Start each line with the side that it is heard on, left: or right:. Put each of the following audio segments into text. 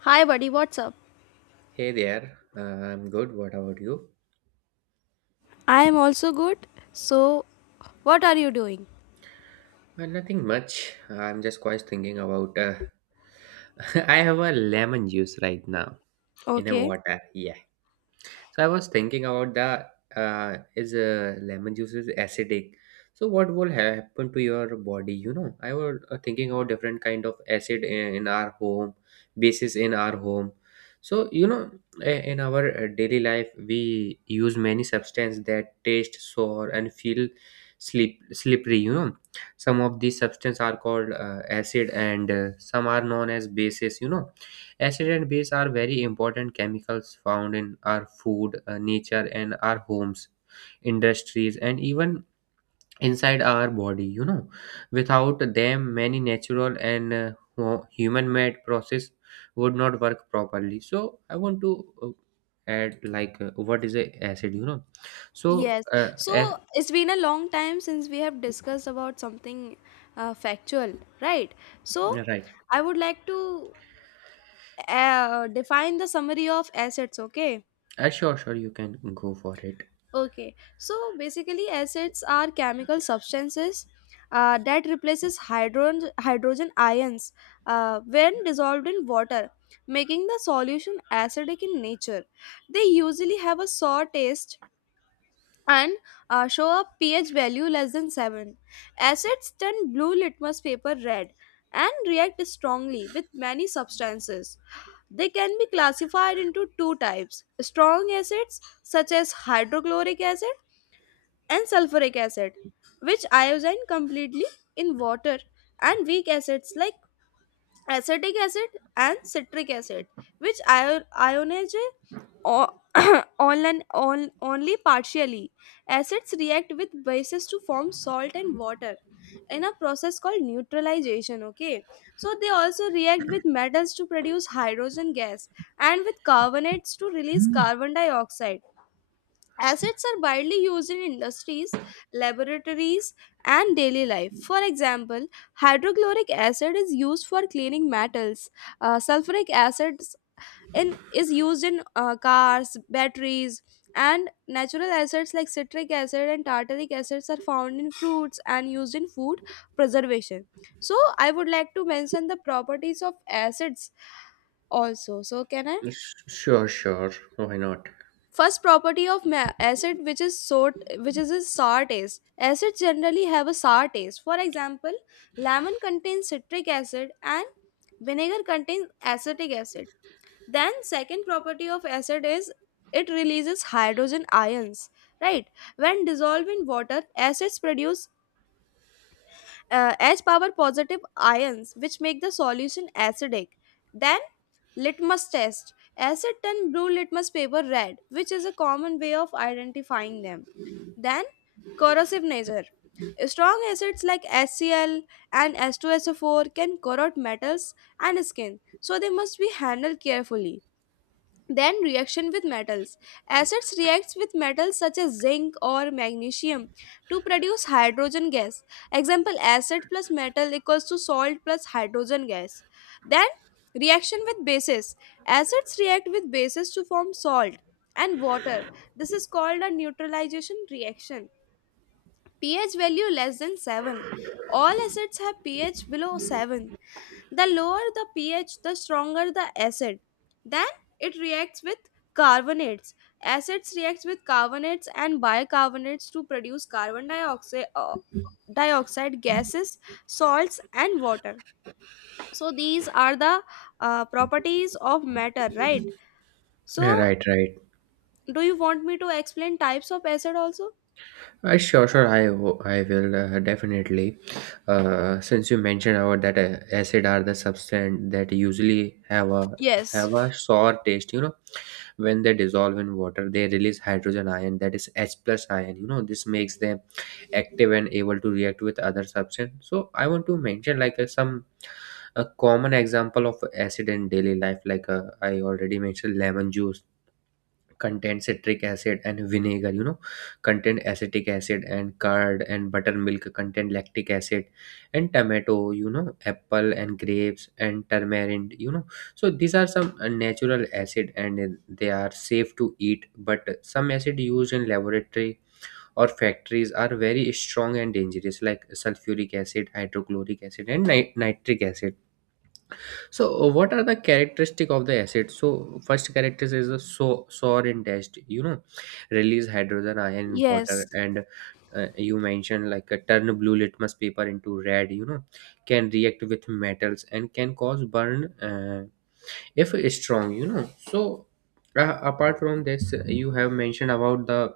left: Hi, buddy, what's up?
right: Hey there, I'm good. What about you?
left: I am also good. So, what are you doing?
right: Nothing much. I'm just quite thinking about. I have a lemon juice right now in a
left: Okay.
right: water. Yeah, so I was thinking about the is lemon juice is acidic. So what will happen to your body? I was thinking about different kind of acid in our home, bases in our home. So in our daily life, we use many substances that taste sour and feel sleep slippery. Some of these substances are called acid, and some are known as bases. Acid and base are very important chemicals found in our food, nature, and our homes, industries, and even inside our body. Without them, many natural and human-made process would not work properly. So, I want to add what is a acid? So
left: Yes,
right: uh,
left: so
right: ac-
left: it's been a long time since we have discussed about something factual, right? So,
right: right.
left: I would like to define the summary of assets, okay?
right: Sure, sure, you can go for it.
left: Okay, so basically, acids are chemical substances that replaces hydrogen ions when dissolved in water, making the solution acidic in nature. They usually have a sour taste and show a pH value less than seven. Acids turn blue litmus paper red and react strongly with many substances. They can be classified into two types: strong acids such as hydrochloric acid and sulfuric acid, which iodine completely in water, and weak acids like acetic acid and citric acid, which ionize o- only, only partially. Acids react with bases to form salt and water in a process called neutralization. Okay, so they also react with metals to produce hydrogen gas and with carbonates to release carbon dioxide. Acids are widely used in industries, laboratories, and daily life. For example, hydrochloric acid is used for cleaning metals. Sulfuric acid is used in cars, batteries, and natural acids like citric acid and tartaric acids are found in fruits and used in food preservation. So, I would like to mention the properties of acids also. So, can I?
right: Sure, sure. Why not?
left: First property of acid which is sort which is a sour taste. Acids generally have a sour taste. For example, lemon contains citric acid and vinegar contains acetic acid. Then second property of acid is it releases hydrogen ions, right? When dissolved in water, acids produce H power positive ions which make the solution acidic. Then litmus test. Acid turn blue litmus paper red, which is a common way of identifying them. Then corrosive nature. Strong acids like HCl and H2SO4 can corrode metals and skin, so they must be handled carefully. Then reaction with metals: acids reacts with metals such as zinc or magnesium to produce hydrogen gas. Example: acid plus metal equals to salt plus hydrogen gas. Then reaction with bases: acids react with bases to form salt and water. This is called a neutralization reaction. pH value less than 7: all acids have ph below 7. The lower the pH, the stronger the acid. Then it reacts with carbonates. Acids react with carbonates and bicarbonates to produce carbon dioxide, dioxide gases, salts, and water. So these are the properties of matter, right?
right: Yeah,
left: So
right: right, right.
left: do you want me to explain types of acid also?
right: Sure, sure. I will definitely. Since you mentioned about that acid are the substance that usually have a
left: Yes.
right: have a sour taste. When they dissolve in water, they release hydrogen ion, that is H plus ion. This makes them active and able to react with other substance. So I want to mention like some a common example of acid in daily life. Like I already mentioned lemon juice contain citric acid, and vinegar contain acetic acid, and curd and buttermilk contain lactic acid, and tomato, apple and grapes and turmeric. So these are some natural acid, and they are safe to eat, but some acid used in laboratory or factories are very strong and dangerous, like sulfuric acid, hydrochloric acid, and nitric acid. So, what are the characteristic of the acid? So, first characteristic is a sour and test. Release hydrogen ion in
left: Yes,
right: water, and you mentioned like a turn blue litmus paper into red. Can react with metals and can cause burn, if strong. So apart from this, you have mentioned about the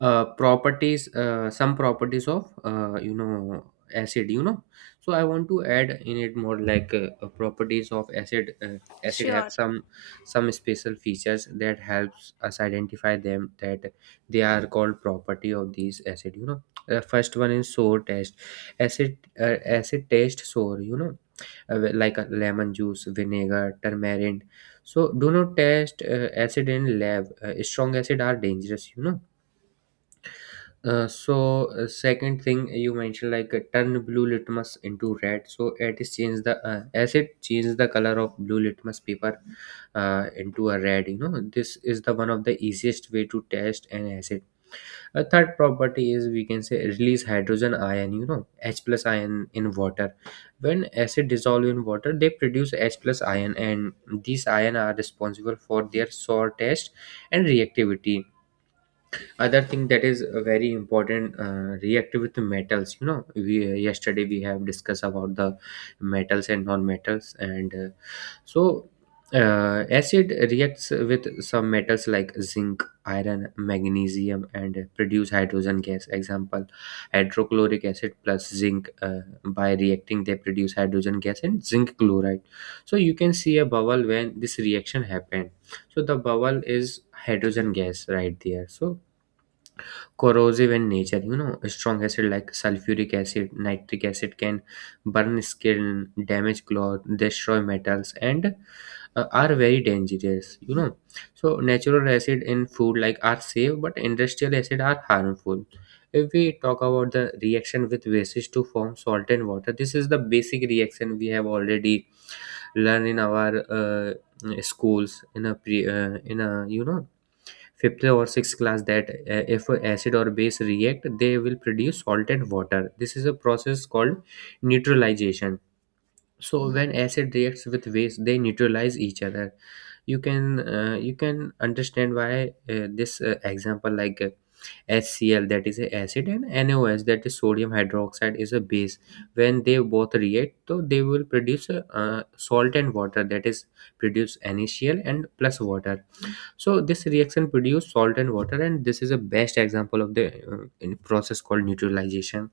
right: properties, some properties of acid. So I want to add in it more like properties of acid. Acid
left: sure.
right: have some special features that helps us identify them, that they are called property of these acid. The first one is sour taste. Acid taste sour, like a lemon juice, vinegar, turmeric. So do not test acid in lab. Strong acid are dangerous. So, second thing, you mentioned like turn blue litmus into red, so it is change the acid change the color of blue litmus paper, into a red. This is the one of the easiest way to test an acid. A third property is we can say release hydrogen ion, h plus ion in water. When acid dissolve in water, they produce h plus ion, and these ion are responsible for their sour taste and reactivity. Other thing that is very important, reactive with the metals. You know we Yesterday we have discussed about the metals and non-metals, and so acid reacts with some metals like zinc, iron, magnesium, and produce hydrogen gas. Example: hydrochloric acid plus zinc, by reacting they produce hydrogen gas and zinc chloride, so you can see a bubble when this reaction happened. So the bubble is hydrogen gas right there. So corrosive in nature. Strong acid like sulfuric acid, nitric acid can burn skin, damage cloth, destroy metals, and are very dangerous. So natural acid in food like are safe, but industrial acid are harmful. If we talk about the reaction with bases to form salt and water, this is the basic reaction we have already learned in our schools, in a fifth or sixth class, that if acid or base react, they will produce salted water. This is a process called neutralization. So when acid reacts with base, they neutralize each other. You can uh, you can understand why this example, like, HCl that is a acid, and NaOH that is sodium hydroxide is a base. When they both react, so they will produce salt and water, that is, produce NaCl and plus water. So this reaction produce salt and water, and this is a best example of the in process called neutralization.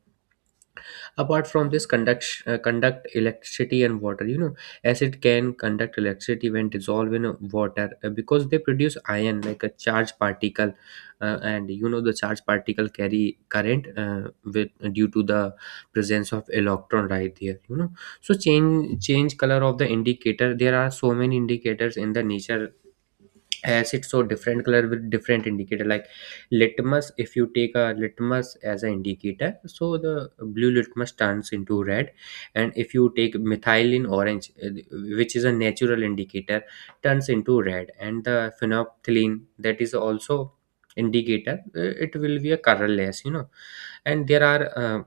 right: Apart from this, conduct electricity and water. Acid can conduct electricity when dissolved in water, because they produce ion like a charged particle, and the charged particle carry current with due to the presence of electron right there. So change color of the indicator. There are so many indicators in the nature, as it's so different color with different indicator, like litmus. If you take a litmus as an indicator, so the blue litmus turns into red. And if you take methylene orange, which is a natural indicator, turns into red. And the phenolphthalein, that is also indicator, it will be a colorless. And there are,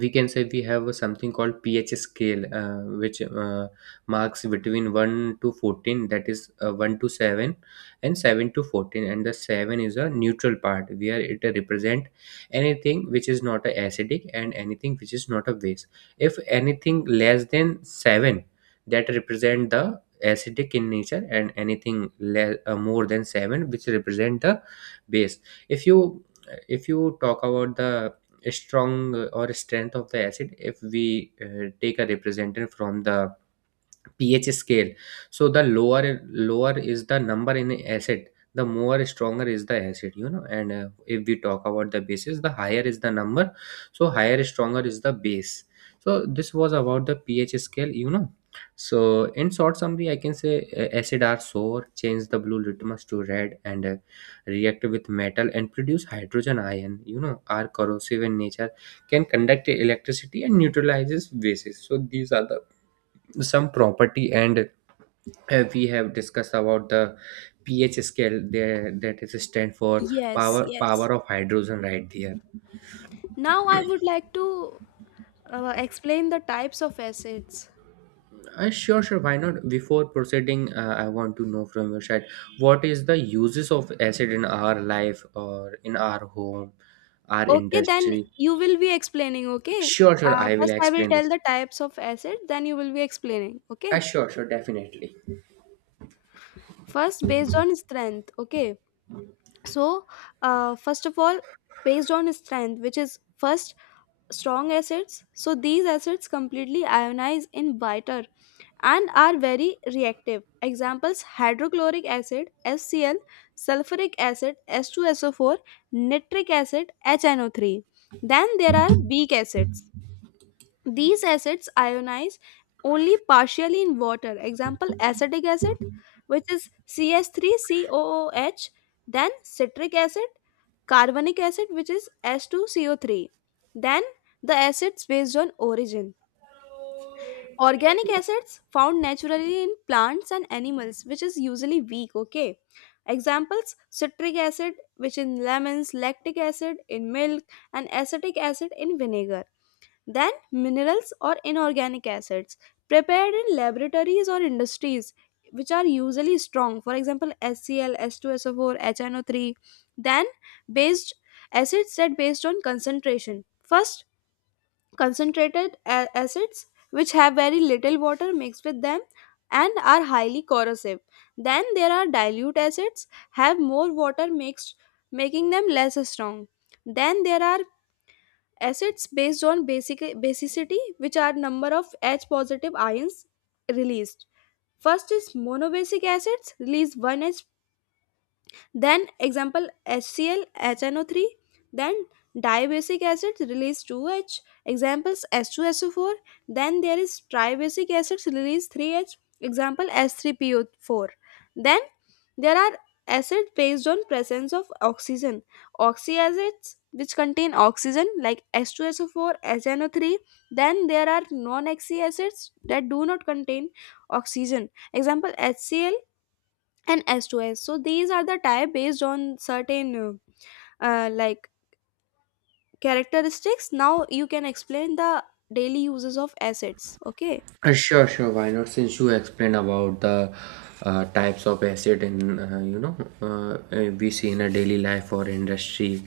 right: we can say, we have a something called pH scale, which marks between 1 to 14, that is, 1 to 7, and 7 to 14. And the 7 is a neutral part where it represent anything which is not a acidic and anything which is not a base. If anything less than 7, that represent the acidic in nature, and anything more than 7, which represent the base. If you if you talk about the strong or strength of the acid, if we take a representative from the pH scale, so the lower is the number in acid, the more stronger is the acid, you know. And if we talk about the bases, the higher is the number, so higher stronger is the base. So this was about the pH scale. So in short summary, I can say acid are sour, change the blue litmus to red, and react with metal and produce hydrogen ion. Are corrosive in nature, can conduct electricity and neutralizes bases. So these are the some property, and we have discussed about the ph scale there, that is stand for
left: Yes,
right: power
left: yes.
right: power of hydrogen right there.
left: Now I would like to explain the types of acids.
right: Sure, sure, why not? Before proceeding, I want to know from your side, what is the uses of acid in our life, or in our home, our
left: Okay, then
right: industry?
left: you will be explaining, okay?
right: Sure, sure, I will
left: First, I will
right: explain
left: tell
right: this.
left: the types of acid, then you will be explaining, okay?
right: Sure, sure, definitely.
left: First, based on strength, okay? So, first of all, based on strength, which is first strong acids. So, these acids completely ionize in water and are very reactive. Examples: hydrochloric acid, HCl, sulfuric acid, H2SO4, nitric acid, HNO3. Then there are weak acids. These acids ionize only partially in water. Example: acetic acid, which is CS3COOH, then citric acid, carbonic acid, which is S2CO3. Then the acids based on origin. Organic acids found naturally in plants and animals, which is usually weak. Okay. Examples: citric acid, which in lemons, lactic acid in milk, and acetic acid in vinegar. Then, minerals or inorganic acids prepared in laboratories or industries, which are usually strong, for example, HCl, H2SO4, HNO3. Then, based acids that based on concentration. First, concentrated acids which have very little water mixed with them and are highly corrosive. Then there are dilute acids have more water mixed making them less strong. Then there are acids based on basicity which are number of h positive ions released. First is monobasic acids release one H, then example HCl, HNO3, then dibasic acids release 2H, examples H2SO4, then there is tribasic acids release 3H, example S3PO4. Then there are acids based on presence of oxygen. Oxyacids which contain oxygen like H2SO4, HNO3. Then there are non-oxy acids that do not contain oxygen. Example HCl, and s two S. So these are the type based on certain like characteristics. Now you can explain the daily uses of assets. Okay.
right: Sure, sure. Why not? Since you explained about the types of acid in, we see in a daily life or industry,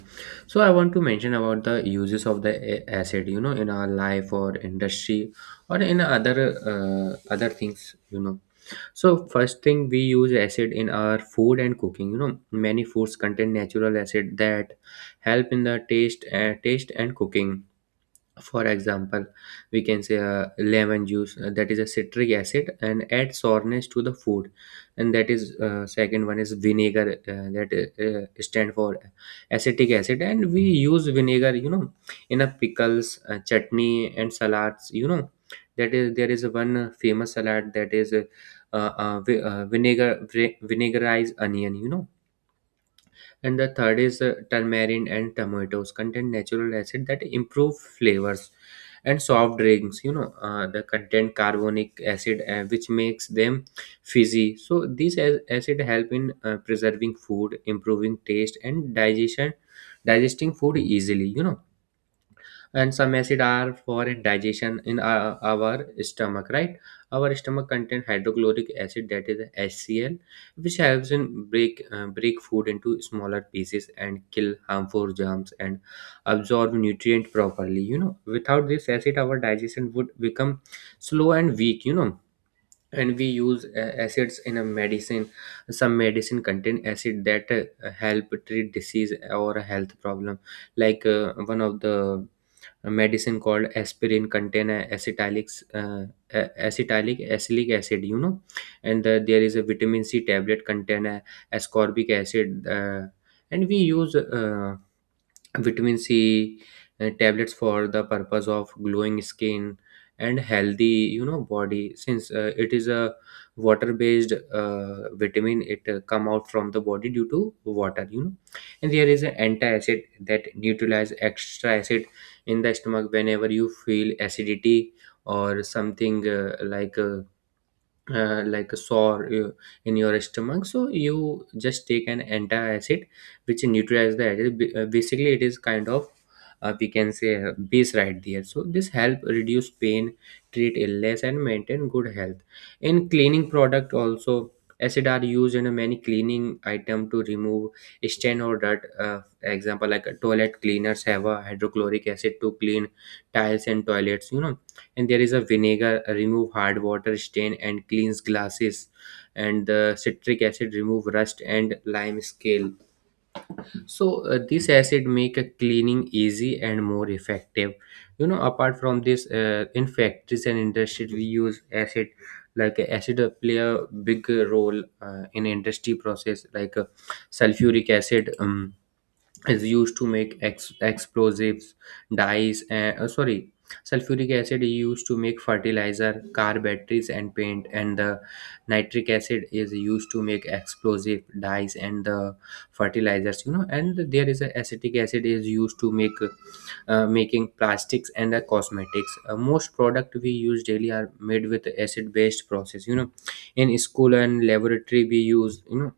right: so I want to mention about the uses of the acid. In our life or industry, or in other things. So first thing, we use acid in our food and cooking. Many foods contain natural acid that help in the taste and cooking. For example, we can say lemon juice, that is a citric acid and adds sourness to the food, and that is second one is vinegar, that stand for acetic acid, and we use vinegar in a pickles, chutney, and salads. That is, there is one famous salad, that is, vinegarized onion. And the third is turmeric and tomatoes contain natural acid that improve flavors, and soft drinks, the contain carbonic acid, which makes them fizzy. So these acid help in preserving food, improving taste, and digestion digesting food easily, you know, and some acid are for digestion in our stomach, right? Our stomach contain hydrochloric acid, that is HCl, which helps in break food into smaller pieces, and kill harmful germs, and absorb nutrient properly. Without this acid, our digestion would become slow and weak. And we use acids in a medicine. Some medicine contain acid that help treat disease or a health problem, like, one of the a medicine called aspirin contain a- acetalics a- acetylic acylic acid. And there is a vitamin C tablet contain a ascorbic acid. And we use vitamin C tablets for the purpose of glowing skin and healthy body, since it is a water Based vitamin, it come out from the body due to water, you know. And there is an antacid that neutralize extra acid in the stomach whenever you feel acidity or something like a sore in your stomach, so you just take an anti-acid, which neutralize the acid. Basically, it is kind of, we can say, base right there, so this help reduce pain, treat illness, and maintain good health. In cleaning product also, acid are used in a many cleaning item to remove stain or dirt. Example, like, toilet cleaners have a hydrochloric acid to clean tiles and toilets, you know. And there is a vinegar, remove hard water stain and cleans glasses, and the citric acid remove rust and lime scale. So this acid make a cleaning easy and more effective, you know. Apart from this, in factories and industries we use acid, acid play a big role in industry process, like, sulfuric acid is used to make explosives, dyes, and, sorry, sulfuric acid is used to make fertilizer, car batteries, and paint, and the nitric acid is used to make explosive, dyes, and the fertilizers, you know. And there is a acetic acid is used to make, making plastics and cosmetics. Most product we use daily are made with acid based process, you know. In school and laboratory we use, you know,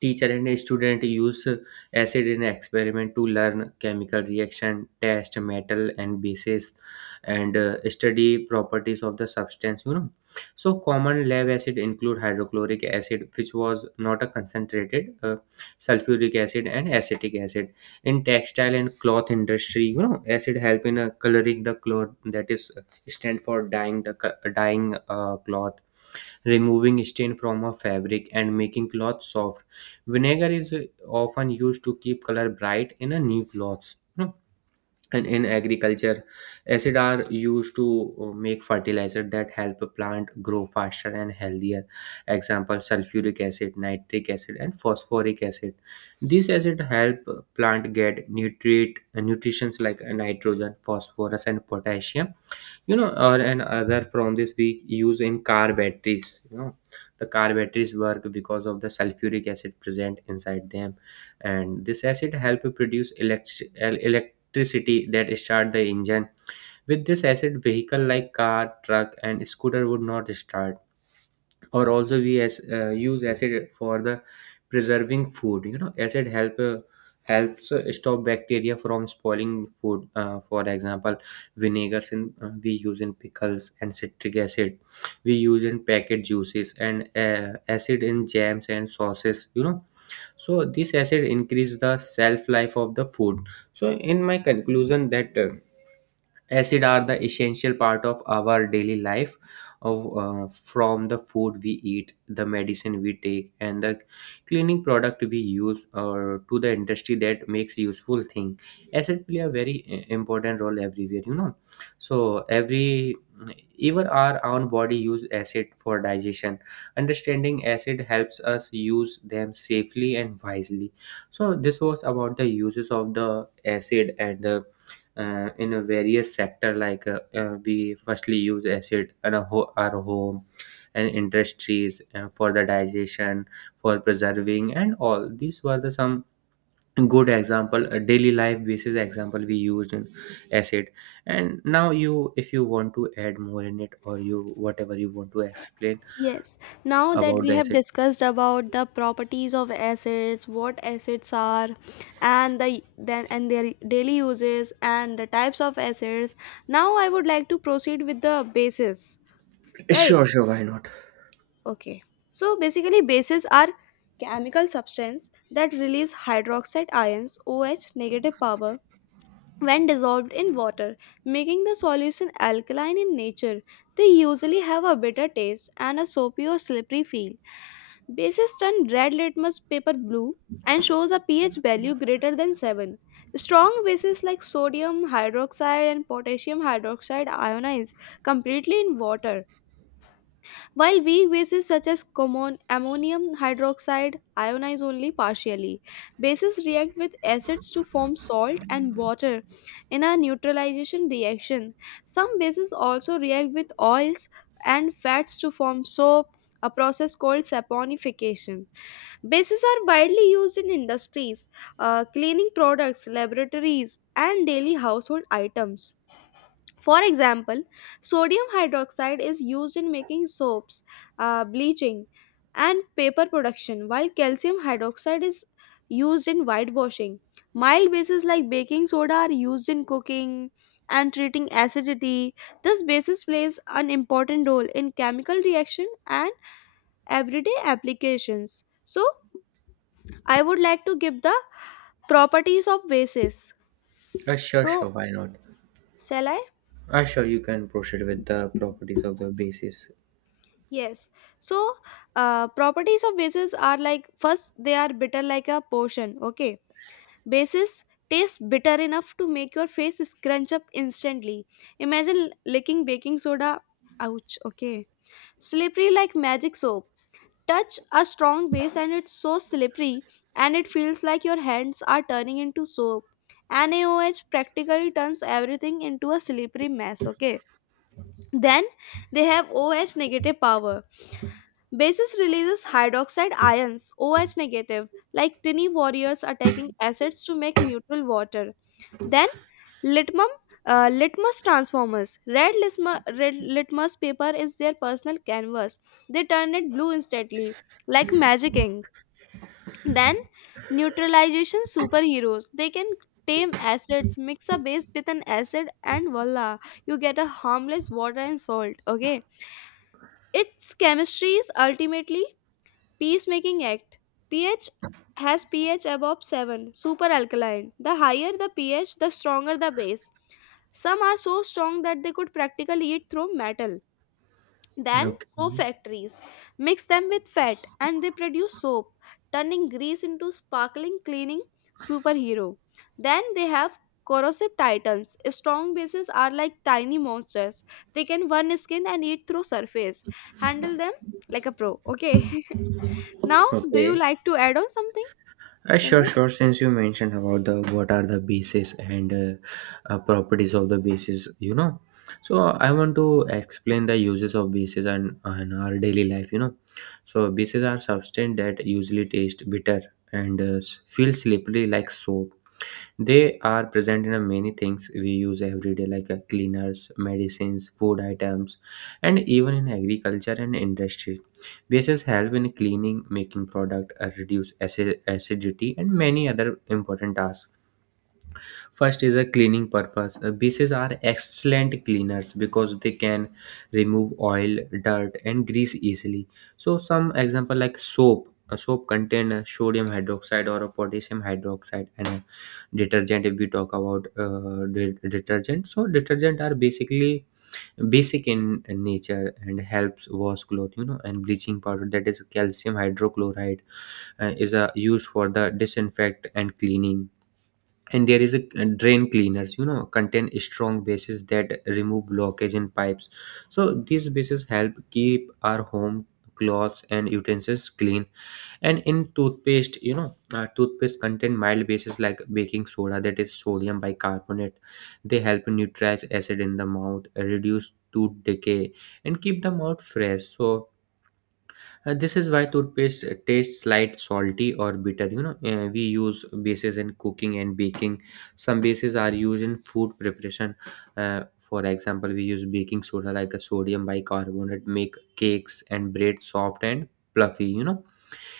right: teacher and student use acid in experiment to learn chemical reaction, test metal and bases, and study properties of the substance, you know. So common lab acid include hydrochloric acid, which was not a concentrated, sulfuric acid and acetic acid. In textile and cloth industry, you know, acid help in coloring the cloth, that is, stand for dyeing the dyeing cloth, removing stain from a fabric, and making cloth soft. Vinegar is often used to keep color bright in a new cloths, you know. And in agriculture, acid are used to make fertilizer that help a plant grow faster and healthier. Example: sulfuric acid, nitric acid, and phosphoric acid. These acid help plant get nutrients like nitrogen, phosphorus, and potassium, you know. Or, and other from this, we use in car batteries, you know. The car batteries work because of the sulfuric acid present inside them, and this acid help produce electricity that start the engine. With this acid, vehicle like car, truck, and scooter would not start. Or also we use acid for the preserving food, you know. Acid helps stop bacteria from spoiling food. For example, vinegars in we use in pickles, and citric acid we use in packet juices, and acid in jams and sauces, you know. So this acid increase the shelf life of the food. So in my conclusion, that acid are the essential part of our daily life. Of From the food we eat, the medicine we take, and the cleaning product we use, or to the industry that makes useful thing, acid play a very important role everywhere, you know. So every, even our own body use acid for digestion. Understanding acid helps us use them safely and wisely. So this was about the uses of the acid, and in a various sector, we firstly use acid in a our home and industries, for the digestion, for preserving, and all these were the some good example, a daily life basis example we used in acid. And now you, if you want to add more in it, or you whatever you want to explain
left: Yes. Now that
right: about
left: we
right: the
left: have
right: acid.
left: discussed about the properties of assets, what assets are, and the then and their daily uses and the types of assets. Now I would like to proceed with the basis. Right.
right: Sure, sure, why not?
left: Okay. So basically bases are chemical substance that release hydroxide ions OH negative power when dissolved in water, making the solution alkaline in nature. They usually have a bitter taste and a soapy or slippery feel. Bases turn red litmus paper blue and shows a pH value greater than 7. Strong bases like sodium hydroxide and potassium hydroxide ionize completely in water while weak bases such as common ammonium hydroxide ionize only partially. Bases react with acids to form salt and water in a neutralization reaction. Some bases also react with oils and fats to form soap, a process called saponification. Bases are widely used in industries, cleaning products, laboratories, and daily household items. For example, sodium hydroxide is used in making soaps, bleaching, and paper production, while calcium hydroxide is used in whitewashing. Mild bases like baking soda are used in cooking and treating acidity. This basis plays an important role in chemical reaction and everyday applications. So, I would like to give the properties of bases.
right: Sure,
left: So,
right: sure, why not?
left: shall I?
right: Sure, you can proceed with the properties of the basis.
left: Yes. So, properties of bases are like first they are bitter like a potion. Okay. Bases taste bitter enough to make your face scrunch up instantly. Imagine licking baking soda. Ouch. Okay. Slippery like magic soap. Touch a strong base and it's so slippery and it feels like your hands are turning into soap. NaOH practically turns everything into a slippery mess. Okay, then they have OH negative power. Basis releases hydroxide ions, OH negative, like tiny warriors attacking acids to make neutral water. Then litmum, litmus transformers. Red litmus paper is their personal canvas. They turn it blue instantly, like magic ink. Then neutralization superheroes. They can tame acids, mix a base with an acid, and voila, you get a harmless water and salt. Okay, its chemistry is ultimately peacemaking act. pH: has pH above 7, super alkaline. The higher the pH, the stronger the base. Some are so strong that they could practically eat through metal. Then, soap
right: Okay.
left: factories mix them with fat and they produce soap, turning grease into sparkling cleaning superhero. Then they have corrosive titans. Strong bases are like tiny monsters. They can burn skin and eat through surface. Handle them like a pro. Okay. Now, do you
right: Okay.
left: like to add on something in
right: Sure,
left: it?
right: sure. Since you mentioned about the what are the bases, and properties of the bases, you know, so I want to explain the uses of bases and in our daily life, you know. So bases are substance that usually taste bitter and feel slippery like soap. They are present in a many things we use every day, like, cleaners, medicines, food items, and even in agriculture and industry. Bases help in cleaning, making product, reduce acidity, and many other important tasks. First is a cleaning purpose. Bases are excellent cleaners because they can remove oil, dirt, and grease easily. So some example like soap. A soap contain a sodium hydroxide or a potassium hydroxide, and a detergent. If we talk about detergent, so detergent are basically basic in nature, and helps wash cloth, you know. And bleaching powder, that is calcium hydrochloride, is used for the disinfect and cleaning. And there is a drain cleaners, you know, contain strong bases that remove blockage in pipes. So these bases help keep our home, clothes, and utensils clean. And in toothpaste, you know, toothpaste contain mild bases like baking soda, that is sodium bicarbonate. They help neutralize acid in the mouth, reduce tooth decay, and keep the mouth fresh. So this is why toothpaste tastes light, salty, or bitter, you know. We use bases in cooking and baking. Some bases are used in food preparation. For example, we use baking soda, like a sodium bicarbonate, make cakes and bread soft and fluffy, you know.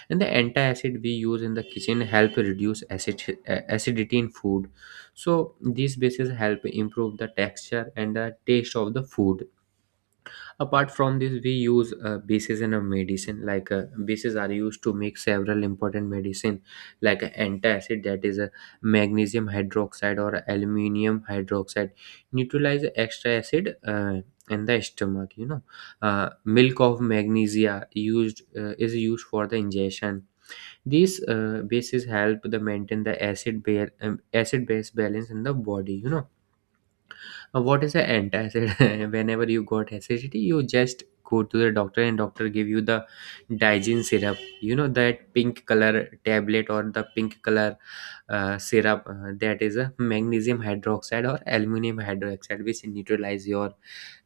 right: And the antacid we use in the kitchen help reduce acidity in food. So these bases help improve the texture and the taste of the food. Apart from this, we use bases in a medicine. Like, bases are used to make several important medicine, like, antacid, that is a magnesium hydroxide or aluminium hydroxide, neutralize extra acid in the stomach, you know. Milk of magnesia used is used for the ingestion. These bases help the maintain the acid base balance in the body, you know. What is the antacid? Whenever you got acidity, you just go to the doctor, and doctor give you the digen syrup, you know. That pink color tablet or the pink color syrup, that is a magnesium hydroxide or aluminum hydroxide, which neutralize your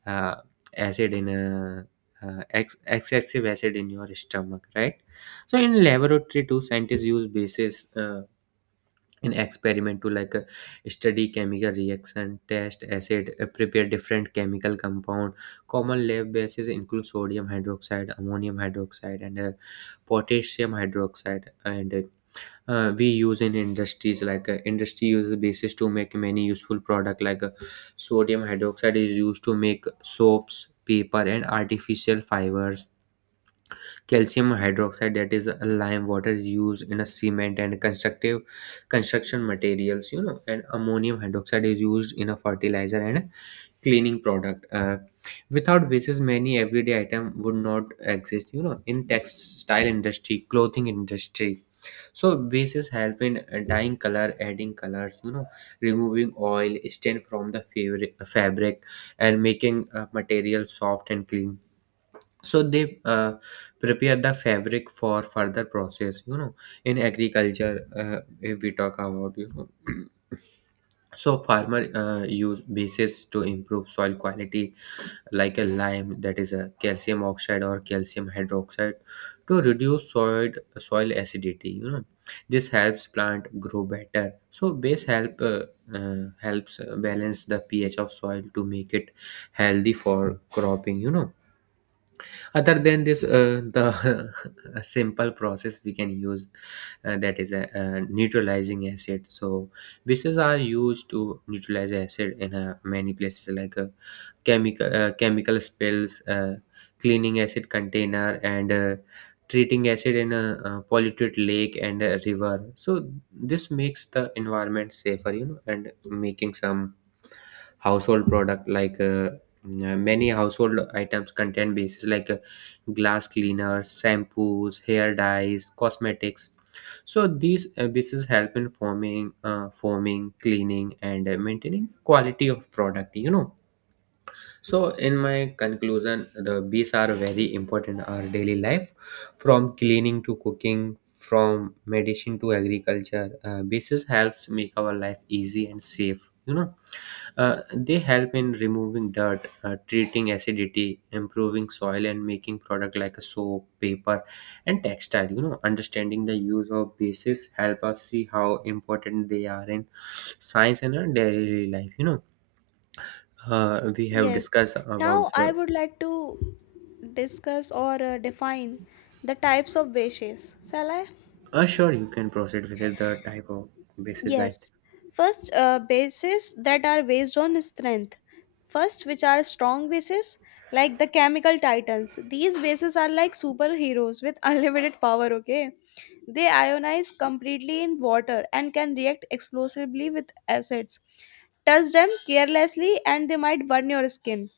right: uh, acid in a excessive acid in your stomach, right. So in laboratory too, scientists use bases in experiment to, like, study chemical reaction, test acid, prepare different chemical compound. Common lab bases include sodium hydroxide, ammonium hydroxide, and potassium hydroxide. And we use in industries, industry uses bases to make many useful product, like, sodium hydroxide is used to make soaps, paper, and artificial fibers. Calcium hydroxide, that is a lime water, is used in a cement and constructive construction materials, you know. And ammonium hydroxide is used in a fertilizer and cleaning product. Without basis, many everyday item would not exist, you know. In textile industry, clothing industry, so bases help in dyeing color, adding colors, you know, removing oil stain from the fabric and making material soft and clean. So they prepare the fabric for further process, you know. In agriculture, if we talk about, you know, so farmer use bases to improve soil quality, like a lime, that is a calcium oxide or calcium hydroxide, to reduce soil acidity, you know. This helps plant grow better. So base helps balance the pH of soil to make it healthy for cropping, you know. Other than this, the a simple process we can use, that is a neutralizing acid. So bases are used to neutralize acid in many places, like, chemical spills, cleaning acid container, and treating acid in a, uh, polluted lake and a river. So this makes the environment safer, you know. And making some household product, like, many household items contain bases, like, glass cleaners, shampoos, hair dyes, cosmetics. So these bases help in forming, cleaning, and maintaining quality of product, you know. So, in my conclusion, the bees are very important in our daily life, from cleaning to cooking, from medicine to agriculture. Bees helps make our life easy and safe, you know. They help in removing dirt, treating acidity, improving soil, and making product like a soap, paper, and textile, you know. Understanding the use of bases help us see how important they are in science and our daily life, you know. We have
left: Yes.
right: discussed
left: Now
right: about
left: I
right: the.
left: would like to discuss or define the types of bases. Shall I?
right: Sure, you can proceed with it, the type of basis, right.
left: Yes. First, bases that are based on strength. First, which are strong bases, like the chemical titans. These bases are like superheroes with unlimited power, okay? They ionize completely in water and can react explosively with acids. Touch them carelessly and they might burn your skin.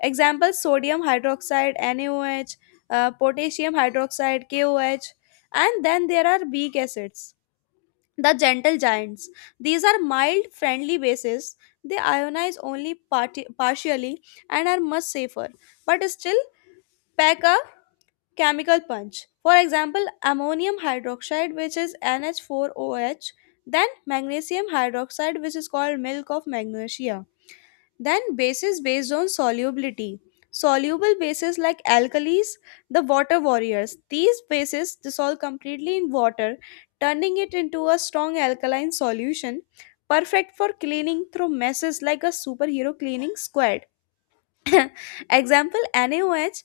left: Examples: sodium hydroxide, NaOH, potassium hydroxide, KOH, and then there are weak acids. The gentle giants. These are mild, friendly bases. They ionize only partially and are much safer, but still pack a chemical punch. For example, ammonium hydroxide, which is NH4OH, then magnesium hydroxide, which is called milk of magnesia. Then bases based on solubility. Soluble bases like alkalis, the water warriors. These bases dissolve completely in water, turning it into a strong alkaline solution, perfect for cleaning through messes like a superhero cleaning squad. Example NaOH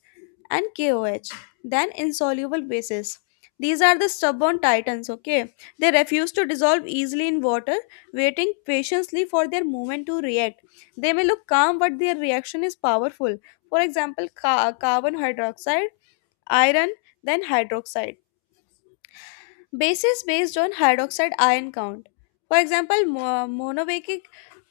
left: and KOH, then insoluble bases. These are the stubborn titans, okay? They refuse to dissolve easily in water, waiting patiently for their moment to react. They may look calm, but their reaction is powerful. For example, carbon hydroxide, iron, then hydroxide bases based on hydroxide ion count. For example,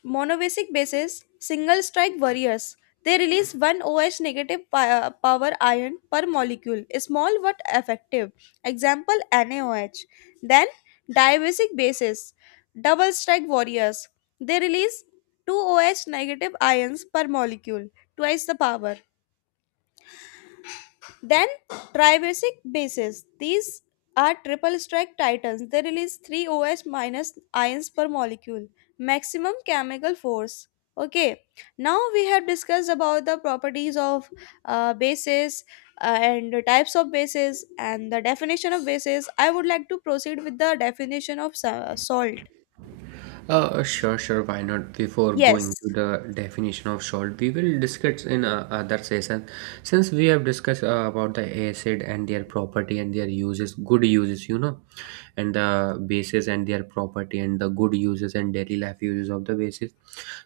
left: monovacic bases, single strike warriors, they release one OH negative power ion per molecule, small but effective. Example NaOH. Then divacic bases, double strike warriors, they release two OH negative ions per molecule, twice the power. Then tribasic bases. These are triple strike titans. They release 3 OH minus ions per molecule. Maximum chemical force. Okay, now we have discussed about the properties of bases and the types of bases and the definition of bases. I would like to proceed with the definition of salt.
right: Sure, sure, why not? Before going
left: Yes.
right: to the definition of salt, we will discuss in other session. Since we have discussed about the acid and their property and their uses, good uses, you know, and the bases and their property and the good uses and daily life uses of the bases.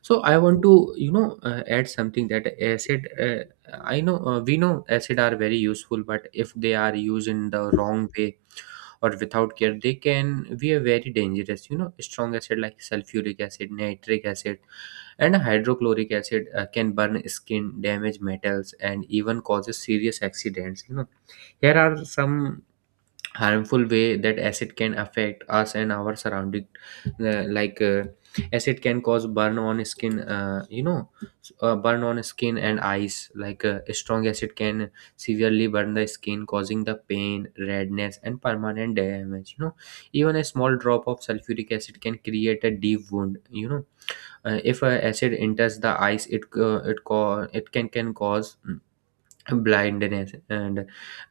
right: So I want to, you know, add something that acid. I know we know acid are very useful, but if they are used in the wrong way, or without care they can be a very dangerous, you know, strong acid like sulfuric acid, nitric acid and hydrochloric acid can burn skin, damage metals and even causes serious accidents, you know. Here are some harmful way that acid can affect us and our surrounding. Like acid can cause burn on skin, burn on skin and eyes, like strong acid can severely burn the skin, causing the pain, redness and permanent damage, you know. Even a small drop of sulfuric acid can create a deep wound, if acid enters the eyes, it it can cause blindness. And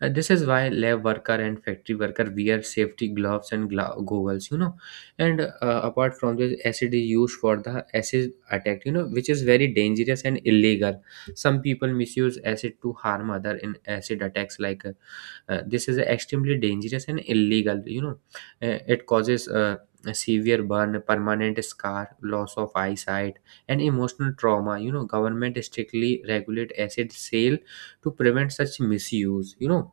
right: this is why lab worker and factory worker wear safety gloves and goggles, you know. And apart from this, acid is used for the acid attack, you know, which is very dangerous and illegal. Some people misuse acid to harm other in acid attacks, like this is extremely dangerous and illegal, you know. It causes a severe burn, permanent scar, loss of eyesight and emotional trauma, you know. Government strictly regulate acid sale to prevent such misuse, you know,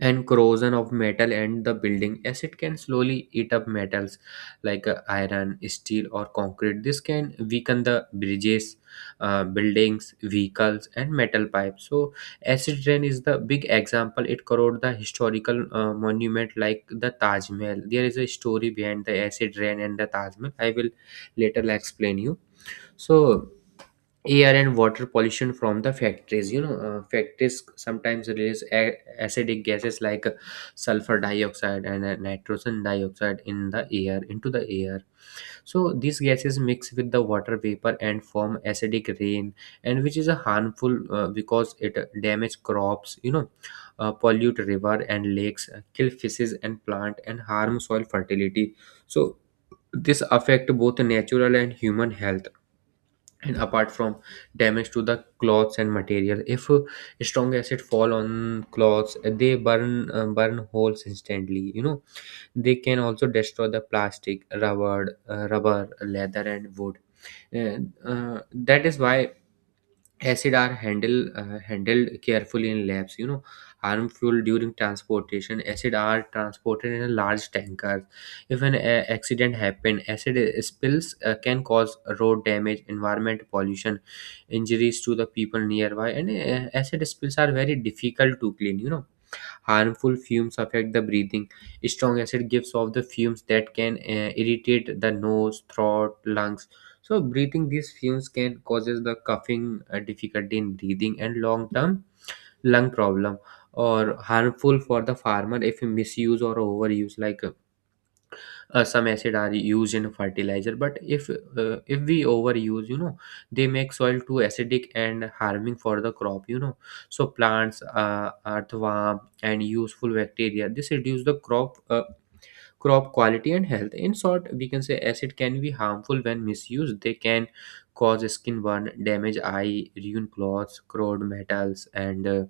right: and corrosion of metal and the building, as it can slowly eat up metals like iron, steel or concrete. This can weaken the bridges, buildings, vehicles and metal pipes. So acid rain is the big example. It corrode the historical monument like the Taj Mahal. There is a story behind the acid rain and the Taj Mahal, I will later explain you. So air and water pollution from the factories, you know, factories sometimes release acidic gases like sulfur dioxide and nitrogen dioxide in the air, into the air. So these gases mix with the water vapor and form acidic rain, and which is a harmful, because it damage crops, you know, pollute river and lakes, kill fishes and plant and harm soil fertility. So this affect both natural and human health. And apart from damage to the cloths and material, if strong acid fall on cloths, they burn, burn holes instantly, you know. They can also destroy the plastic, rubber, rubber, leather and wood. And that is why acid are handled carefully in labs, you know. Harmful during transportation, acid are transported in a large tanker. If an accident happen, acid spills can cause road damage, environment pollution, injuries to the people nearby. And acid spills are very difficult to clean, you know. Harmful fumes affect the breathing. Strong acid gives off the fumes that can irritate the nose, throat, lungs. So breathing these fumes can causes the coughing, difficulty in breathing, and long-term lung problem, or harmful for the farmer if misuse or overuse like. Some acid are used in fertilizer, but if we overuse, you know, they make soil too acidic and harming for the crop, you know. So plants, earthworm and useful bacteria, this reduce the crop, crop quality and health. In short, we can say acid can be harmful when misused. They can cause skin burn, damage eye, ruin clothes, corrode metals and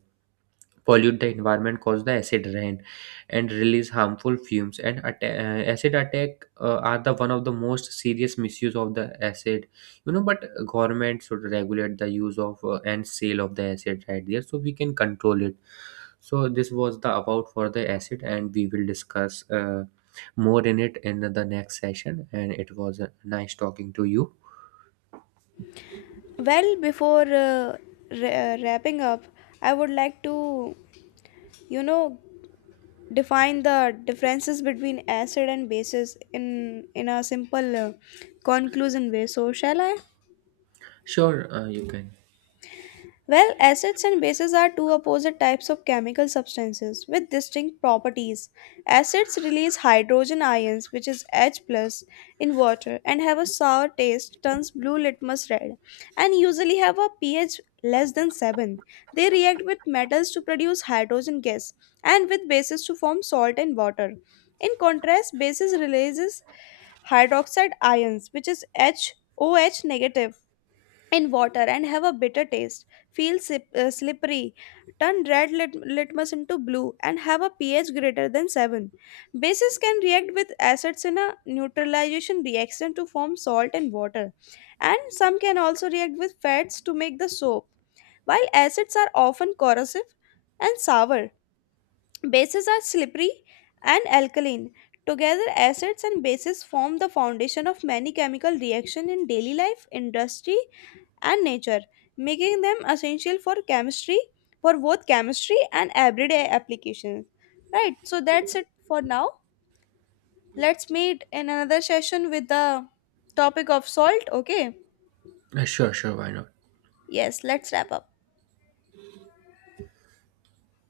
right: pollute the environment, cause the acid rain, and release harmful fumes. And acid attack are the one of the most serious misuse of the acid. You know, but government should regulate the use of and sale of the acid right there, so we can control it. So this was the about for the acid, and we will discuss more in it in the next session. And it was nice talking to you.
left: Well, before wrapping up, I would like to, you know, define the differences between acid and bases in a simple conclusion way. So shall I?
right: Sure, you can.
left: Well, acids and bases are two opposite types of chemical substances with distinct properties. Acids release hydrogen ions, which is H plus, in water and have a sour taste, turns blue litmus red, and usually have a pH less than 7. They react with metals to produce hydrogen gas and with bases to form salt and water. In contrast, bases releases hydroxide ions, which is HOH negative, in water and have a bitter taste. Feel slippery. Turn red litmus into blue and have a pH greater than 7. Bases can react with acids in a neutralization reaction to form salt and water. And some can also react with fats to make the soap. While acids are often corrosive and sour, bases are slippery and alkaline. Together, acids and bases form the foundation of many chemical reactions in daily life, industry, and nature, making them essential for chemistry, for both chemistry and everyday applications. Right, so that's it for now. Let's meet in another session with the topic of salt, okay?
right: Sure, sure, why not?
left: Yes, let's wrap up.